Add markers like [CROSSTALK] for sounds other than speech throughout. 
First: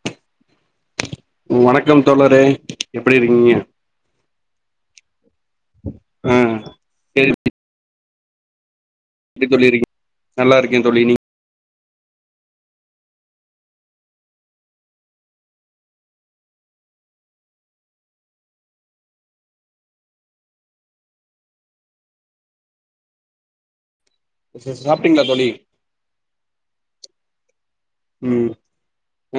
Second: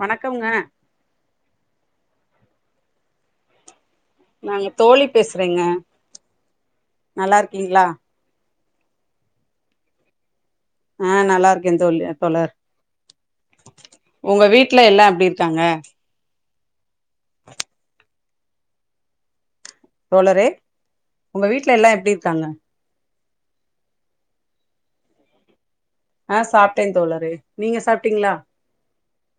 வணக்கம்ங்க வணக்கம் தோழரே எப்டி இருக்கீங்க நாங்க தோழி பேசுறேங்க ஆ நல்லா இருக்கீங்களா எப்டி தோழி இருக்கீங் நல்லா இருக்கேன் தோழி நீ ஆ நல்லா இருக்கே தோழி அ தோழர் உங்க வீட்ல எல்லா எப்டி இருக்காங்க தோழரே உங்க வீட்ல எல்லா எப்டி இருக்காங்க [UNINTELLIGIBLE] சாப்ட்டீங்களா தோழி ஆ சாப்ட்டேன் தோழரே நீங்க சாப்ட்டீங்களா ம்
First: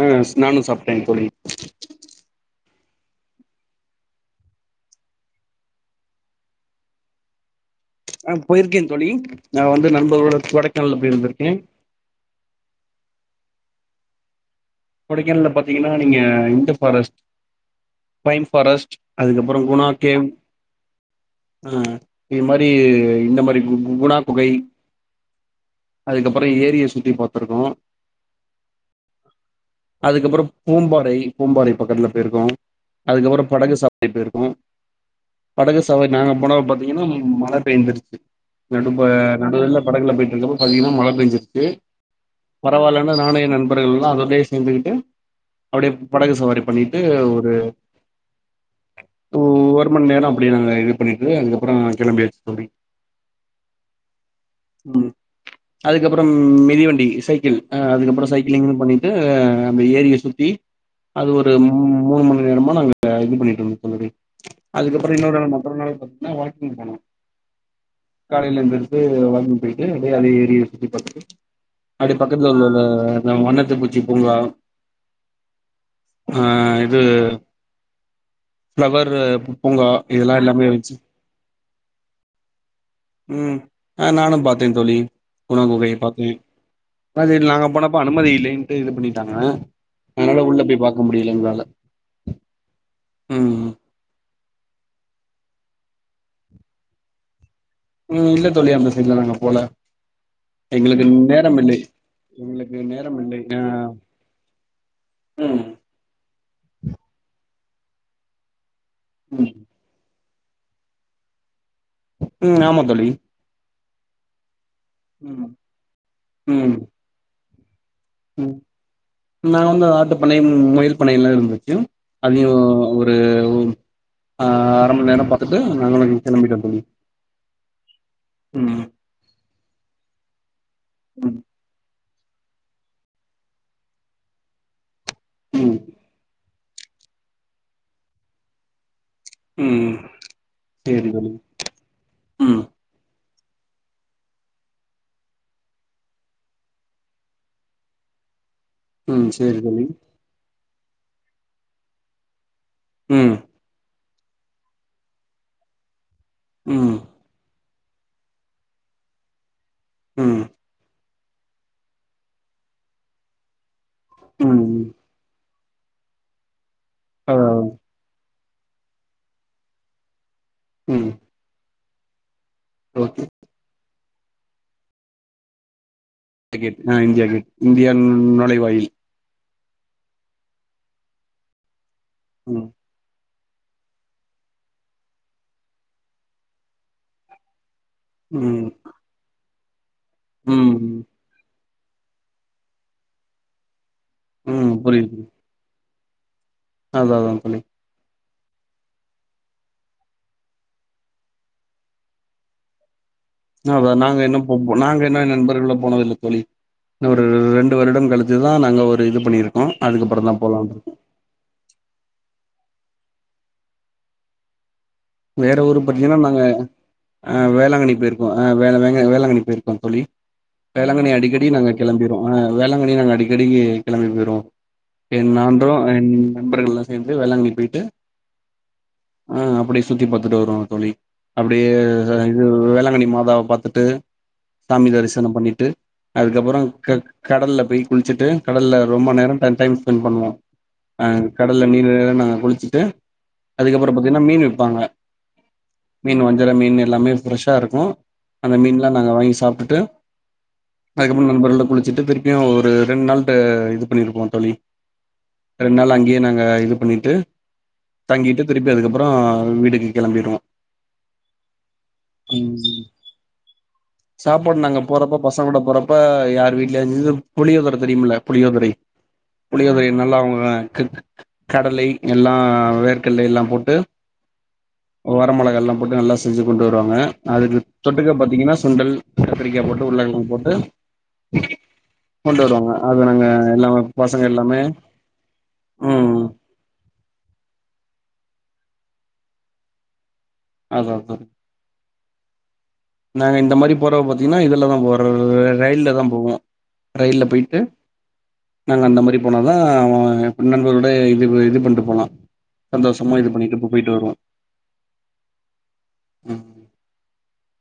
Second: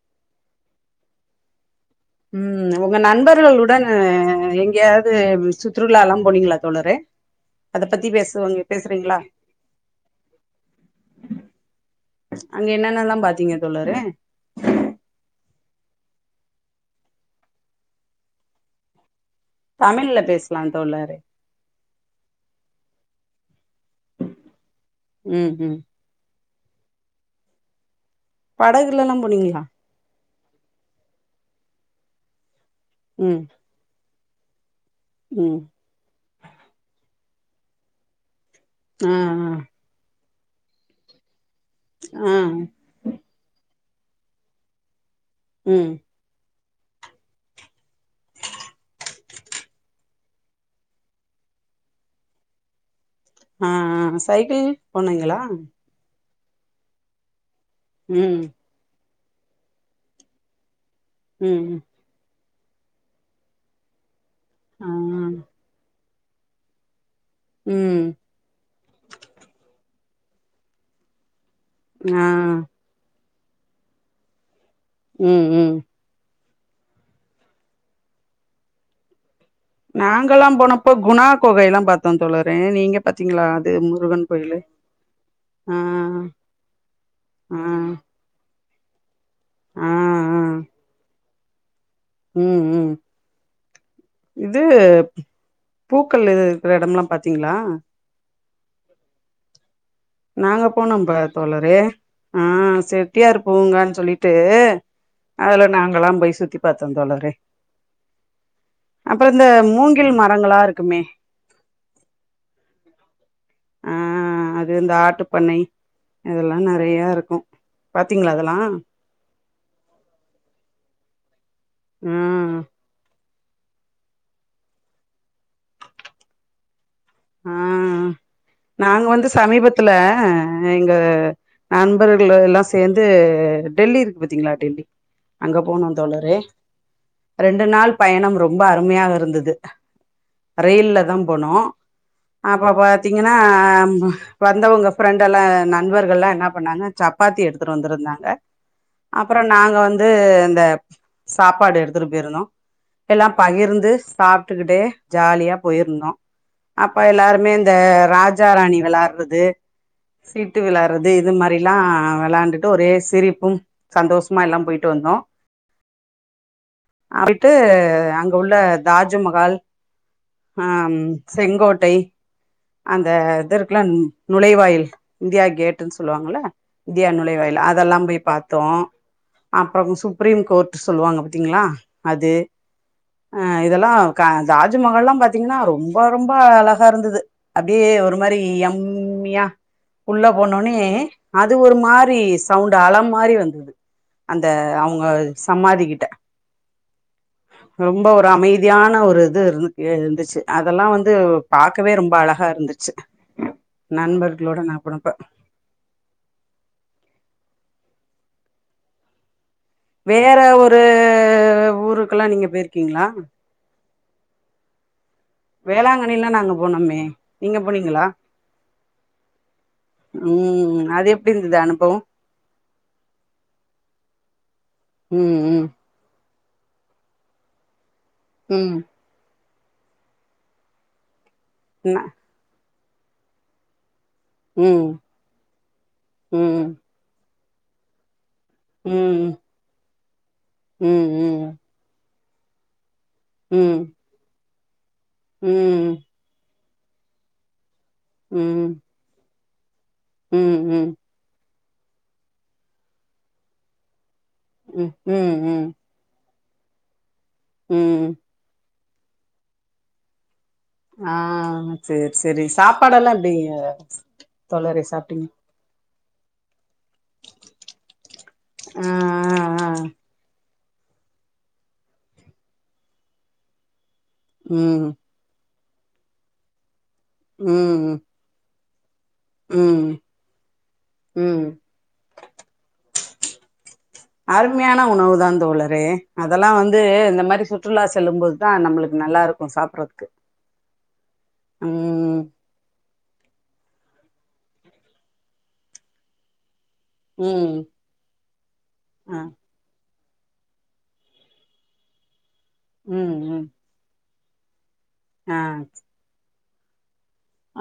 ஆ ஸ் நானும் சாப்ட்டேங் தோழி ம் உங்க நண்பர்களுடன் எங்கேயாவது சுற்றுலா ல்லாம் போனீங்களா தோழரே அத பத்தி ஆ பேசுவாங்க போயிருக்கேன் தோழி பேசுறீங்களா நான் வந்து நண்பர்களோட கொடைக்கானல போயிருந்திருக்கேன் தீங்க தோழரே கொடைக்கானல பாத்தீங்கன்னா நீங்க இந்த ஃபாரஸ்ட் பைன் ஃபாரஸ்ட் அதுக்கப்புறம் குணா தமிழ்ல கேவ் பேசலா தோழரே ஆ இது மாரி இந்த மாரி கு குணா குகை ம் ம் அதுக்கப் அப்புறோ ஏரிய சுத்தி பாத்துருக்கோம் படகுல ல்லா போனீங்களா அதுக்கப்புறோ பூம்பாறை பூம்பாறை பக்கத்ல போயிருக்கோ ம் அதுக்கப்புறோ படகு சப் ரி பேய்ருக்கு ம் படகு சவாரி நாங்க போன பாத்தீங்கன்னா மழ பெந்துருச்சு நடு ப ஆ ஆ நடுவுல படகுல போயி அதுக்கப்புறோ பாத்திங்கன்னா மழை பேஞ்சி து ஆ பரவால்லன்னு நானு என் நண் பர்கள்ல்லா அதோடயே சேந்துகிட்டு அப்படியே ம் படகு சவாரி பண்ணிட்டு ஒரு ஓ ஒரு மண் நேரோ அப்டியே நாங்க இது பண்ணிட்டு அதுக்கப்புறோ கிளம்பியாச்சு தோழி ஆ ஆ சைக்கிள் போனிங்களா அப்புறம் மிதிவண்டி சைக்கிள் அ அதுக்கப்புறோ ம் சைக்கிளிங்ல்லா பண்ணிட்டு எ அந்த ஏரிய சுத்தி அது ஒரு ம் மூ மூண் மண் நேரமா நாங்க இது பண்ணிட்டு இருந்தோ தோழரே ஆ அதுக்கப்புறோ இன்னொரு நாள் மற்றொரு நாள் பாத் நா வொர்கிங் போனோ ம் காலைல எந்திரிச்சு பாத்ரூம் போயிட்டு அப்டியே அந்த ஏரிய சுத்தி பாத்துட்டு அப்டியே ஆ பக்கத்துல [INAUDIBLE] நம் வண்ணத்துப்பூ ச்சி பூங்கா ம் ம் ஆ இது ஃப்ளவர் பூங்கா இதெல்லா நாங்கெல்லாம் எல்லாமே போனப்போ இருந்துச்சு குணா குகை எல்லாம் பாத்தோன் தோழரே நீங்க பாத்தீங்களா ம் அது ஆ முருகன் நானு கோயிலு பாத்தே தோழி குணா ஆ குகைய பாத்தே ஆ தேயிலை பன்னீர் [UNINTELLIGIBLE] அதனால உள்ள போய் பாக்க முடியலங்கலா லே உம் உம் இது பூக்கள் எ இருக்கற எடம்ல்லா பாத்தீங்ளா உம் இல்ல தோழி அந்த சைட்லா நாங்க போல நாங்க போனோ எங்களுக்கு பா நேரம் இல்லை தோளரே ஆ எங்களுக்கு நேரம் இல்லை செட்டியாரு ஆ பூங்கான்னு சொல்லிட்டு ம் அதுல நாங்கல்லா போய் சுத்தி பாத்தோ தோளரே அப்றோ இந்த ம் மூங்கில் ம ரங்களா இருக்குமே ம் ஆமா தோழி ஆ அது இது இந்த ஆட்டு ம் பண்ணை இதெல்லா நெறையா இருக்கு பாத்தீங்களா உம் அதெல்லா நா வந்து ஆட்டு பண்ண முயல் [UNINTELLIGIBLE] இருந்தது ம் ஆ அதியு ஒரு [UNINTELLIGIBLE] அர மண் நேரோ பாத்துட்டு நாங்களு கிளம்பிட்டோ தோழி ஆ ம் நாங்க வந்து சமீபத்துல அ எங்க ம் ஹேன் நண்பர்கள் எல்லா சேந்து டெல்லி இருக்கு பாத்தீங்களா டெல்லி அங்க ம் போனு தோளரே ரெண்டு நாள் பயணோ ரொம்ப அருமையாக இருந் ருந்தது ம் ரயில்ல சேரி தா தோழி போனோ ம் அப்ப பாத்திங்க் தீங்கன்னா வந்தவங்க ஃப்ரெண்ட் எல்லா நண்பர்கள்லா என்ன பண்ணாங்க சப்பாத்தி எடுத்துட்டு வந்திருந்தாங்க ம் அப்றோ சேரி நாங்க தோழி வந்து இந்த சாப்பாடு எடுத்துட்டு போயிருந்தோ எல்லா ம் பகிர்ந்து சாப்பிட்டுக்கிட்டே ஜாலியா போயிருந்தோ ம் அப்ப எல்லாருமே இந்த ராஜ ராணி வெளாடறது ம் சீட்டு விளாறது இது இது மாரிலா வெளையாண்டுட்டு ஒரே சிரிப்பு சந்தோஷமா எல்லா ம் போயிட்டு வந்தோ ஆ போய்ட்டு அங் உள்ள தாஜ்மகால் ஆம் ம் செங்கோட்டை அந்த ஓகே இதிர் கல்ல நுழைவாயில் இந்தியா கேட்ன் சொ ல்லுவாங்கள்ள கேட் ஆ இந்தியா நுழை கேட் வாயில் இந்தியா அதெல்லாம் போய் பாத்தோ நுழைவாயில் அப்புறம் சுப்ரீம் கோர்ட் சொல்லுவாங்க பாத்தீங்களா அது ம் அ இதெல்லா தாஜ்மகால் எல்லா பாத்தீங்கன்னா ரொம் ரொம்ப ரொம்ப அழகா இருந்தது அப் அப்டியே ஒரு மாரி ம் யம்மியா உள்ள போனொன்னே ம் அது ஒரு மாரி சவுண்ட் அல மாரி வந்துது அந்த ம் அவங்க புரியுது சமாதி அதா அதா தோழி அமைதியான ஒரு இது இரு இருந்துச்சு அ அதெல்லா வந்து பாக்கவே ரொம்ப அழகா இருந்துச்சு அதா நாங்க இன்னு போ நண்பர்களோட நா நாங்க போனப்ப இன்னு நண்பர்களோட போனதில்ல தோழி இன்னு ஒரு ரண்டு வருடங் கழி த்துதா நாங்க ஒரு இது பண்ணிரு வேற ஒரு ஊருக்கெல்லா நீங்க போயிரு கிங்ளா வேற ஊரு பாத்தீங்கன்னா வேளாங்கண்ணிலா நாங்க போனோமே ஆ நீங்க வேளாங்கண்ணி போனீங்களா போயிருக்கோ அ வே வே வேளாங்கண்ணி போயிருக்கோ தோழி ம் அது வேளாங்கண்ணி எப்டி அடிக்கடி இருந்தது நாங்க அனுபவோ கிளம்பிர்வோ அ வேளாங்கண்ணி நாங்க அடிக்கடிக்கு கெளம்பி போயிருவோ என் ம் நான்று என் நண்பர்கள் எல்லா சேந்து வேளாங்கண்ணி போயிட்டு ம் ஆ அப்பிடி சுத்தி பாத்துட்டு வருவோ தோழி அப்டியே நா இது வேளா ங்கன்னி மாதாவ பாத்துட்டு ம் சாமி தரிசனம் பண்ணிட்டு அதுக்கப்புற ம் க கடல்ல போய் குளிச்சிட்டு கடல்ல ரொம்ப நேர ம் டம் டைம் ஸ்பென்ட் பண்ணுவோ ம் அ ம் கடல்ல [UNINTELLIGIBLE] குளிச்சுட்டு ம் அதுக்கப்புற பாத்தீங்ன்னா மீனு விப் பாங்க ம் மீனு வஞ்சற மீன்னு எல்லாமே ஃப்ரெஷ்ஷா இருக்கு ம் அந்த ம் மீன்ல்லா நாங்க வாங்கி சாப் ட்டுட்டு ம் அதுக்கப்பற நண்பர்களோட குளிச்சிட்டு திருப்பியு ஒரு ரெண்டு நாள்ட்ட இது பண்ணிருப்போ தோழி ம் ம் ம் ரெண்டு நாள் அங்கயே நாங்க ஆ இது பண்ணிட்டு ம் தங்கிட்டு திருப்பி அதுக்கப் அப்பறோ வீட்டுக்கு கெளம்பிருவோ ஆ சேர் சேரி ம் சாப்பாடெல்லா எப்டி சாப்பாடு நாங்க தோழரே போறப்போ சாப்ட்டீங்க பசங்களுட போறப் ப்ப யார் வீட் ல்ல இந்த புளியோதர தெரியும்ல புளியோதரை ஆ ஆ ஆ புளியோதரை நல்லா அவுங்க க் கு கடலை எல்லா வேர்கல்லையெல்லா போட்டு ம் வர மொளகால்லா போட்டு நல்லா செஞ்சி கொண்டு வருவாங்க அதுக்கு ம் தொட்டுக்க பாத்தீங்கன்னா சுண்டல் கத்திரிக்கா போட்டு ம் உருளக்கழங்கு போட்டு ம் கொண்டு வருவாங்க அத நாங்க எல்லாரு அருமையான உணவு தா தோழரே ம் அதெல்லா வந்து இந்த மாரி சுற்றுலா செல்லும் போதுதா நம்மளுக் நல்லாருக்கு சாப்புறதுக்கு அதா அதா ம் நாங்க இந்த மாரி போறத பாத்தீங்கன்னா இதுலதா போறது ரயில்ல தா போவோ ரயில்ல ம் போயிட்டு நாங்க அந்த ஆ மாரி போன தா அவ அ பின் நண்பர்களோட இது இது பண்ட்டு போலா ம் சந்தோஷம இது ம் பண்ணிட்டு போ போயிட்டு வருவோ ஆ ம்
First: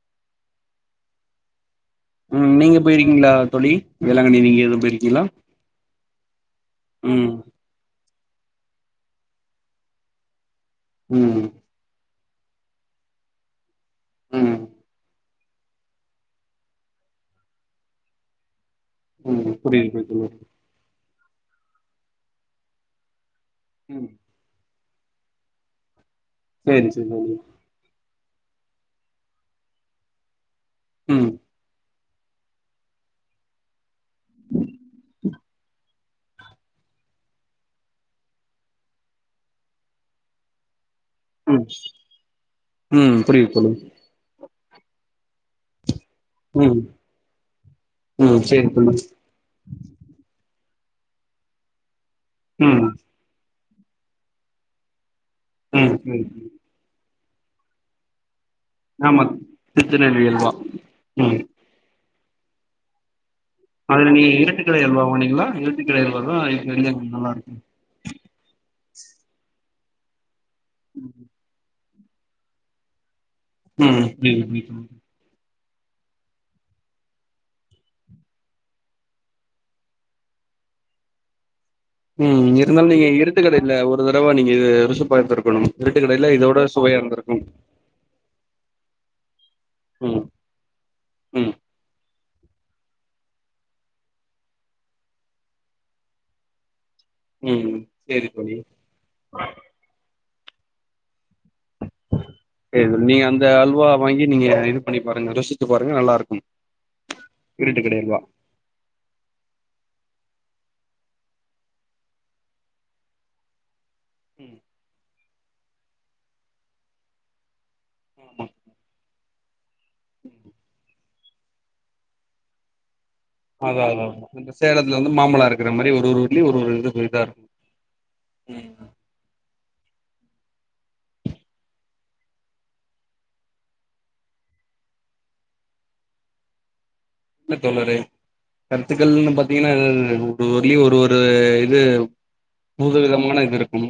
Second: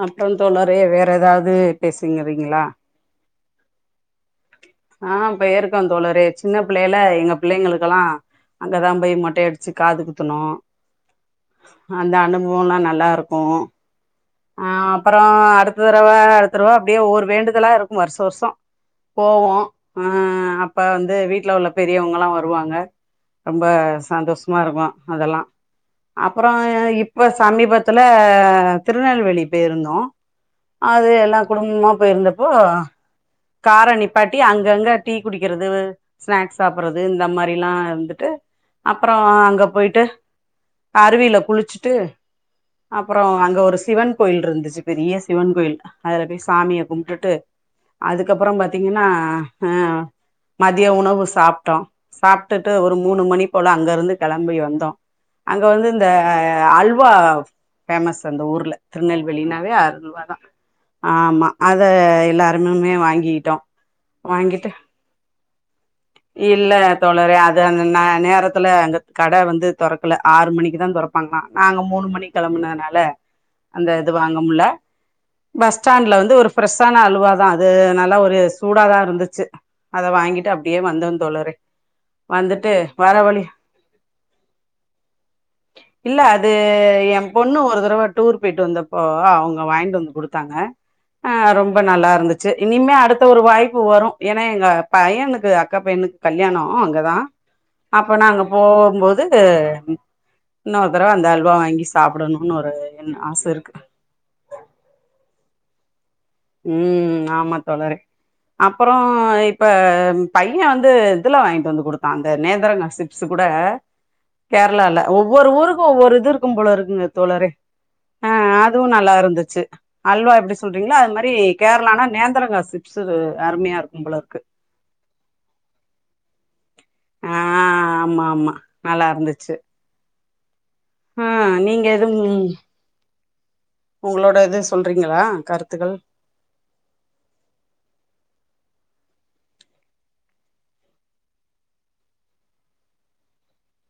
அப்றோ தோழரே வேற ஏதாவுது ம் நீங்க போயிருக்கீங்களா தோழி வேளாங்கண்ணி நீங்க எதுவு அ போயிருக்கீங்களா பெய்ருக்கோ தோழரே சின்ன புள்ளேல ம் எங்க புள்ளைங்களுக்கெல்லா அங்கதா பேய் மொட்டை அடிச் ச்சி காதுகுத்துணோ ம் அந்த அனுபோவம்லா நல்லாருக்கு ம் அ அப்பறோ அ அடுத்த தரவ அடுத்த தரவ அப்டியே ஒவ்வொரு வேண்டுதலா இருக்கு வர்ஷோ வர்ஷோ ம் போவோ புரியுது புரியுது அ தோழி அப்ப வந்து வீட் வீட்ல உள்ள பெரியவங்கலா வருவாங்க ரொம்ப ம் சந்தோஷமாருக்கு அதெலாம் அப்பறம் சேரி சேரி இப்ப தோழி சமீபத்துல ஆஹ திருநெல்வேலி பேயி இருந்தோம் அது ம் எல்லாம் குடும்பமா போயிருந்தப்போ கார நிப்பாட்டி அங்கங்க டீ குடிக்கிறது ஸ்நாக்ஸ் சாப்பிடறது இந்த மாரி ல்லாம் இருந்துட்டு அப்புறம் அங்க போயிட்டு அருவியில ம் குளிச்சிட்டு ம் அப்பறம் புரியுது அங்க தோழி ஒரு கோயில் இருந்துச்சு பெரிய சிவன் கோயில் தான் அதுல பேய் சாமிய ம் கும்டுட்டு ம் அதுக்கப்பறம் சேரி தோழி பாத்தீங்கன்னா அஹ் மதிய உணவு சாப்டோம் சாப்டுட்டு ம் ஒரு மூணு மணிப் போல அங்கயிருந்து கிளம்பி வந்தோம் அங்க வந்து ம் இந்த சேரி தோழி அல்வா ஃபேமஸ் அந்த ஊர்ல் ஆமா திருநல்வேலினாவே திருநெல்வேலி அல்வாதான் அல்வா ம் ஆமா அத எல்லாரும்மமே வாங்கிட் ட்டோம் அதுல நீங்க வாங்கிட்டு இரட்டுக்கடை அல்வா வாங்குனீங்களா இரட்டுக்கடை அல்வா தா இல்ல இப்ப நல்லா தோழரே இருக்கு அது அந்த நேரத்துல அங்க கட வந்து தொறக்கல ஆறு மணிக்கு தான் தொரப்பாங்களாம் நாங்க மூண் மணிக் கிளம்பனதனால அந்த ம் இது வாங்க புரியுது முட்ல புரியுது தோழி பஸ் ஸ்டாண்ட்ல வந்து ஒரு ப்ரெஷ்ஷான அல்வா தான் அது நல்லா ஒரு சூடாதான் இருந்துச்சு அத வாங்கிட்டு அப்டியேவந்தோம் தோழரே ம் வந்துட்டு இருந்தாலும் நீங்க வர வழி இருட்டுக்கடையில ஒரு தடவ நீங்க இது ருசி பார்த்திருக்கணும் இல்ல இருட்டுக்கடையில அது இதவிட சுவையா இருந்திருக்கும் ட்டு வந்தப்போ அவங்க வாங்கிட்டு வந்து குடுத்தாங்க அ ம் ரொம்ப நல்ல இருந்துச்சு இனிமே அடுத்த ஒரு வாய்ப்பு வரும் ஏன்னா எங்க பையனுக்கு அக்கா பையனுக்கு கல்யாணம் அங்கதான் ம் அப்ப சேரி நாங்க தோழி போகும்போது இன்னோரு தடவ அந்த அல்வா வாங்கி சாப்டணுனு ஒரு சரி, என் நீங்க ஆச அந்த இருக்கு அல்வா வாங்கி நீங்க இது பண்ணி பாருங்க பாருங்க நல்லா இருக் ம் ஆமா தோழரே அப்பறம் இப்ப பையன் வந்து இதுல வாங்கிட்டு வந்து கொடுத்தா அந்த நேந்திரங்கா சிப்ஸ் கூட ம் கேரளால ஒ ஒவ்வொரு ஊருக்கு ஒவ்வொரு இதுருக்கு போல இருக்குங்க தோழரே அ அதுவு நல்லாயிருந்துச்சு அல்வா எப்டி சொல்றீங்களோ அ ப்டி கேரளானா நேந்தரங்க சிப்ஸு அருமையா அதா அதா இருக்கும் போல அதா இருக்கு நம்ப சேலத்துல வந்து மாம்பழ இருக்கிற மாரி ஒரு ஒரு ஊர்லியு ஒரு ஒரு இது இதா ஆ இருக்கு ஆமா ஆமா நல்லாருந்துச் சு ஆ நீங்க எதும் ஒங்களோட இது சொல்றீங்களா கருத்துகள் இல்ல தோழரே கருத்துக்கள்ன்னு பாத்தீங்கன்னா [UNINTELLIGIBLE] ஒரு ஒரு இது பூத விதமான இது இருக்கும்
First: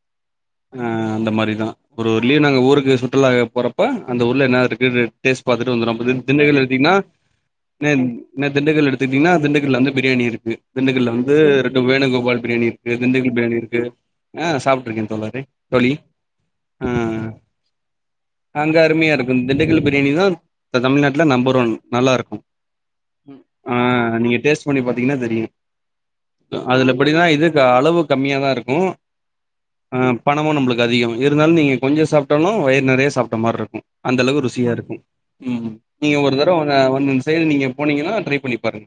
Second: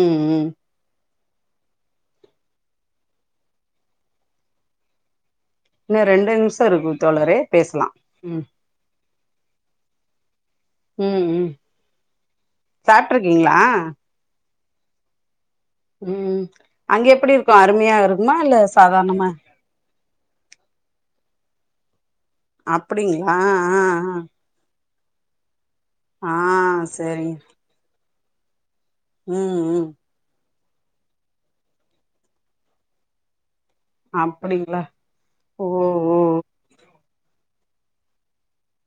ம் ம் ஆ அந்த மாரிதா ஒரு ஒரு லீவ் நாங்க ஊருக்கு சுற்றுலாக போறப்ப அந்த ஊர்ல என்ன இருக்கு டேஸ்ட் பாத்துட்டு வந்துருவ இன்னு அப்ப திண் ரெண்டு திண்டுக்கல் நிமிஷோ இருக்கு எடுத்தீங்கன்னா தோழரே பேசலா ந ம் ந திண்டுக்கல் எடுத் ட்டிங்கன்னா திண்டுக்கல்ல அந்த பிரியாணி இருக்கு திண்டுக்கல்ல ம் வந்து ம் ரெண்டு வேணுகோபால் பிரியாணி இருக்கு திண்டுக்கல் பிரியாணி சாப்ட்ருக்கீங்களா இருக்கு ஆ சாப்ட்டுருக்கே தோழரே தோழி ம் ஆ அங்க ஆ எப்டி இருக்கு அருமையா இருக்குமா இல்ல அங்க சாதாரணமா அருமையாருக்கு திண்டுக்கல் பிரியாணி தா தமிழ்நாட்டுல நம்பர் [UNINTELLIGIBLE] நல்லாருக்கு அப்படிங்களா ஆ ஆ தீங்கன்னா தெரியு ஆ ஆ அதுல எப்படின்னா சரிங்க இதுக்கு அளவுக் கம்மியாதாருக் ம் ம் ம் ஆ பணமு நம்பளுக்கு அதிக இருந்தாலு நீங்க கொஞ்சோ சாப்ட்டாலு வயிறு நெறைய சாப்ட்ட மாரியிருக் கு அந்தளவு அப்டிங்களா ருசியாருக்கு ம் ஓ ம் ஓ நீங்க ஓ ஒரு தடவ வாங்க [UNINTELLIGIBLE] சைடு நீங்க போனீங்கனா ட்ரை பண்ணிப்பாருங்க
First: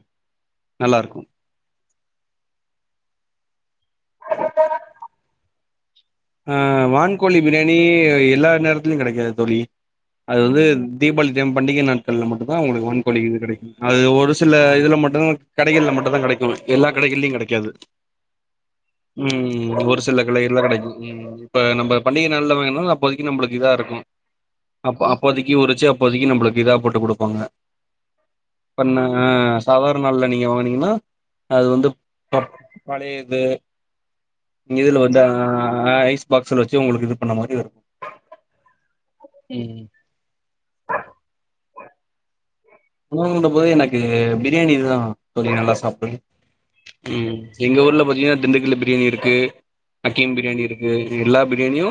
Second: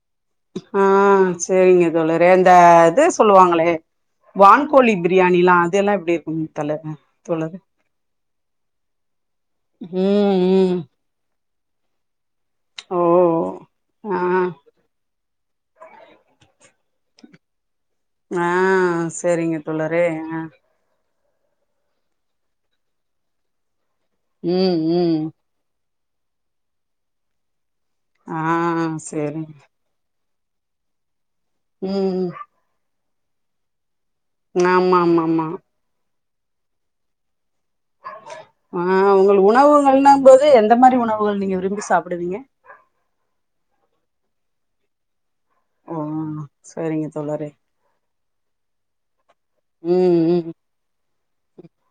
ஆ ஆ சேரிங்க தோழரே இந்த இது சொல்லுவாங்களே வான்கோழி பிரியாணிலா இதெல்லா எப் ஆ வான்கோழி பிரியாணி எல்லா நேரத்துலையு கெடைக்காது தோழி ம் அது வந்து ம் தீபாளிக் [UNINTELLIGIBLE] பண்டிக நாட் கள்ல மட்டு தா உங்களுக்கு ஓ வான்கோழி இது கெடைக்கு அது ஆ ஒரு சில இதுல மட்டுதா கடைகள்ல மட்டு தா கெடைக்கு எல்லா கடைகள்லியு கெடைக்காது ஆ செரிங்க ம் ஒரு தோழரே சில ஆ கடைகள்ல கெடைக்கு ம் இப்ப நம்ப பண்டிக நாள்ல வாங்குனாலு அப்போதைக்கு நம்பளுக்கு இதா இருக்கு ம் அப்ப ம் அப்போதைக்கு உரிச்சி அப்போதைக்கு நம்புளுக்கு இதா போட்டுக் குடுப்பாங்க ஆ இப்பண்ண சேரிங்க சாதாரண நாள்ல நீங் நீங்க வாங்னீங்கனா அது வந்து ம் பர் பழையது இங்க ஆமா இதுல ஆமா வந்தா ஆமா ஆ ஐஸ் பாக்ஸ்ல வச்சு உங்களுக்கு இது பண்ண மாரி வரு ஆ உங்கள் ம் உணவுகள்னாங் போது எந்த மாரி உணவுகள் நீங்க விரும்பி சாப் ப்டுவீங்க உணவுன்ற போது எனக்கு பிரியாணி இதுதா தோழி நல்லா ஓ சாப்டுவே சேரிங்க ம் தோழரே எங்க ஊர்ல பாத்தீங்கனா திண்டுக்கல் பிரியாணி இருக்கு ம் அக்கீம் ம் பிரியாணி இருக்கு எல்லா பிரியாணியு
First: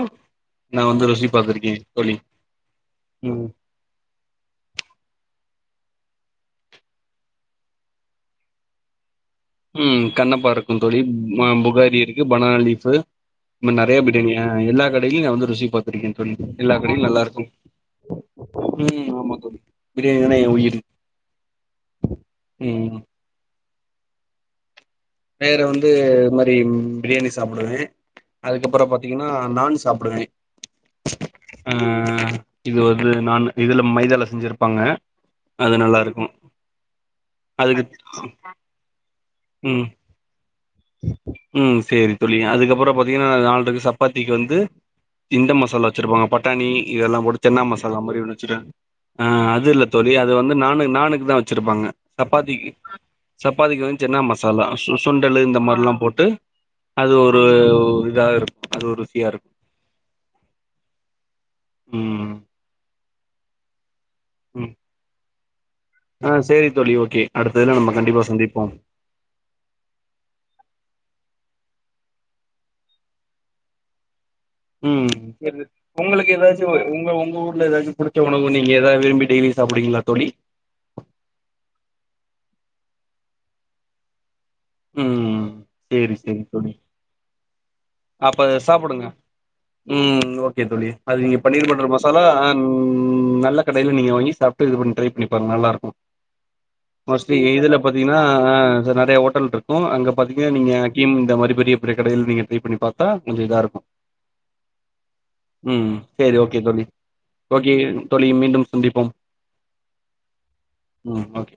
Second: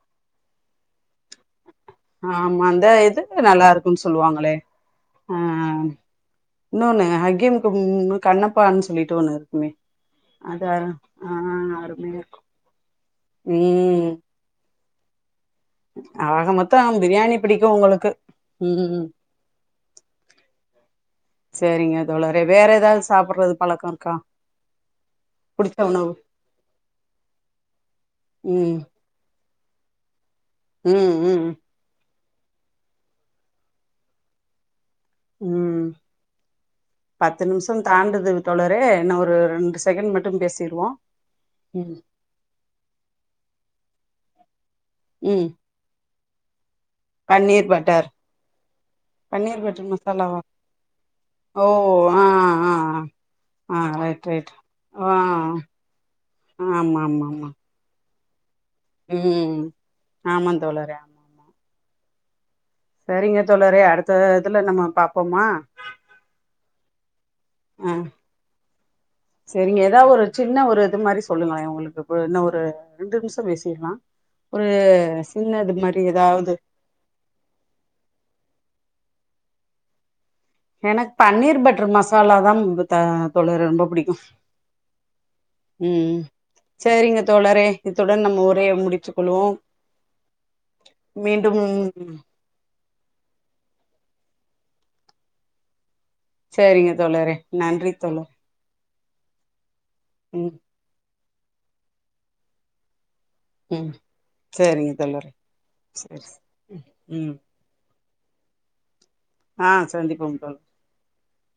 நா வந்து ருசி பாத்திருக்கே தோழி ஆமா அந்த இது ம் நல்லா இருக்குன் சொல்லுவாங்களே அ இன்னொன்னு ஹக்கிம்குமு கண்ணப்பான் சொல்லிட்டு ஒண்ணு இரு ம் கண்ணப்பாருக்கு தோழி ம புகாரி இருக்கு பனா லீப்பு இந் மார் நெறைய ம் பிரியாணி ஆ எல்லா கடை டெய்லியு நா வந்து ருசி பாத்திருக்கே தோழி ஆக எல்லா மொத்தோ கடையு நல்லா பிரியாணி இருக்கு பிடிக்கு உங்களுக்கு ம் ஆமா தோழி பிரியாணினா எ உயிர் செரிங்க தோழரே வேற ம் ஏதாவது சாப்றது பழக்கோ கா வேற வந்து இந்த மாரி பிரியாணி சாப்டுவே ம் அதுக்கப்புறோ பாத்தீங்கனா நான் சாப்டுவே ம் ம் இது வந்து நான்னு இதுல மைதால செஞ்சிருப்பாங்க அது ம் நல்லா இருக்கு பத்து நிமிஷோ அதுக்கு தாண்டுறது தோழரே என்ன ஒரு ரெண்டு ம் செகண்ட் மட்டு பேசிருவோ ம் சேரி தோழி அதுக்கப்புறோ பாத்தீங்கனா நால்ரக்கு ச ப்பாத்திக்கு வந்து ம் இந்த மசாலா வச்சிருப்பாங்க பாத் தனி இதெல்லா போட்டு சென்னா பன்னீர் மசாலா பட்டர் மாரி ஒன்ன வச்சன்ஹ் பன்னீர் அது இல்ல பட்டர் தோழி அது மசாலாவா வந்து நான நானக்கு தான் ஓ வச்சிருப்பாங்க ஆ சப்பாத்திக்கு ஆ ஆ சப்பாத்திக்கு வந்து ரைட் ரைட் மசாலா சு ஆ சுண்டலு இந்த மாரில்லா போட்டு ஆமா அது ஆமா ஒரு ஆமா புதிதாக இரு ம் ஆமா தோளறே ம் சரிங்க தோளறே அடுத் இதுல ம் நம்ம பார்ப்போமா ஆ சேரி தோழி ஓகே அடுத்த இதுல நம்ம கண்டிப்பா சந்திப்போம் சரிங்க ஏதாவது ஒரு சின்ன ஒரு இது மாதிரி சொல்லுங்கலே உங்களுக்கு இ இன்னும் ஒரு ரெண்டு நிமிஷம் பேசிடலாம் ம் சரி உங்களுக்கு ஏதாச்சும் உங்க உங்க ஊர்ல ஏதாச்சும் புடிச்ச உணவு நீ நீங்க எதாவது விரும்பி டெய்லி சாப்பீடுவிங்களா தோழி எனக்கு பன்னீர் பட்டர் மசாலா தான் தோழரே ரொம்ப பிடிக்கும் ம் சரி சரி தோழி சேரிங்க தோழரே இத்துடன் நம்ம அப்ப உரைய சாப்பிடுங்க முடித்து கொள்வோம் ம் ஓகே தோழி அது நீங்க மீண்டும் பன்னீர் மட்டர் மசாலா ம் ம் நல்ல கடையில் நீங்கள் வாங்கி சாப்பிட்டு இது பண்ணி ட்ரை பண்ணிப்பருங்க நல்லாயிருக்கும் சேரிங்க தோழரே மோஸ்ட்லி இதுல நன்றி பாத்தீங்கன்னா தோழர் இங்க நிறைய ஹோட்டல் இருக்கு அங்க பாத்தீங்கன்னா ம் நீங்க கீ மாதிர பெரிய பெரிய கடைையில் நீங்க ட்ரை பண்ணி பாரு கொஞ்சம் இதா இருக்கும் ம் சேரிங்க தோழரே ம் சேரி சரி ஓகே தோழி ம் ம். ஓகே தோழி மீண்டும் சந்திப்போம் ஆ சந்திப்போம் தோழரே ம் ஆ ஓகே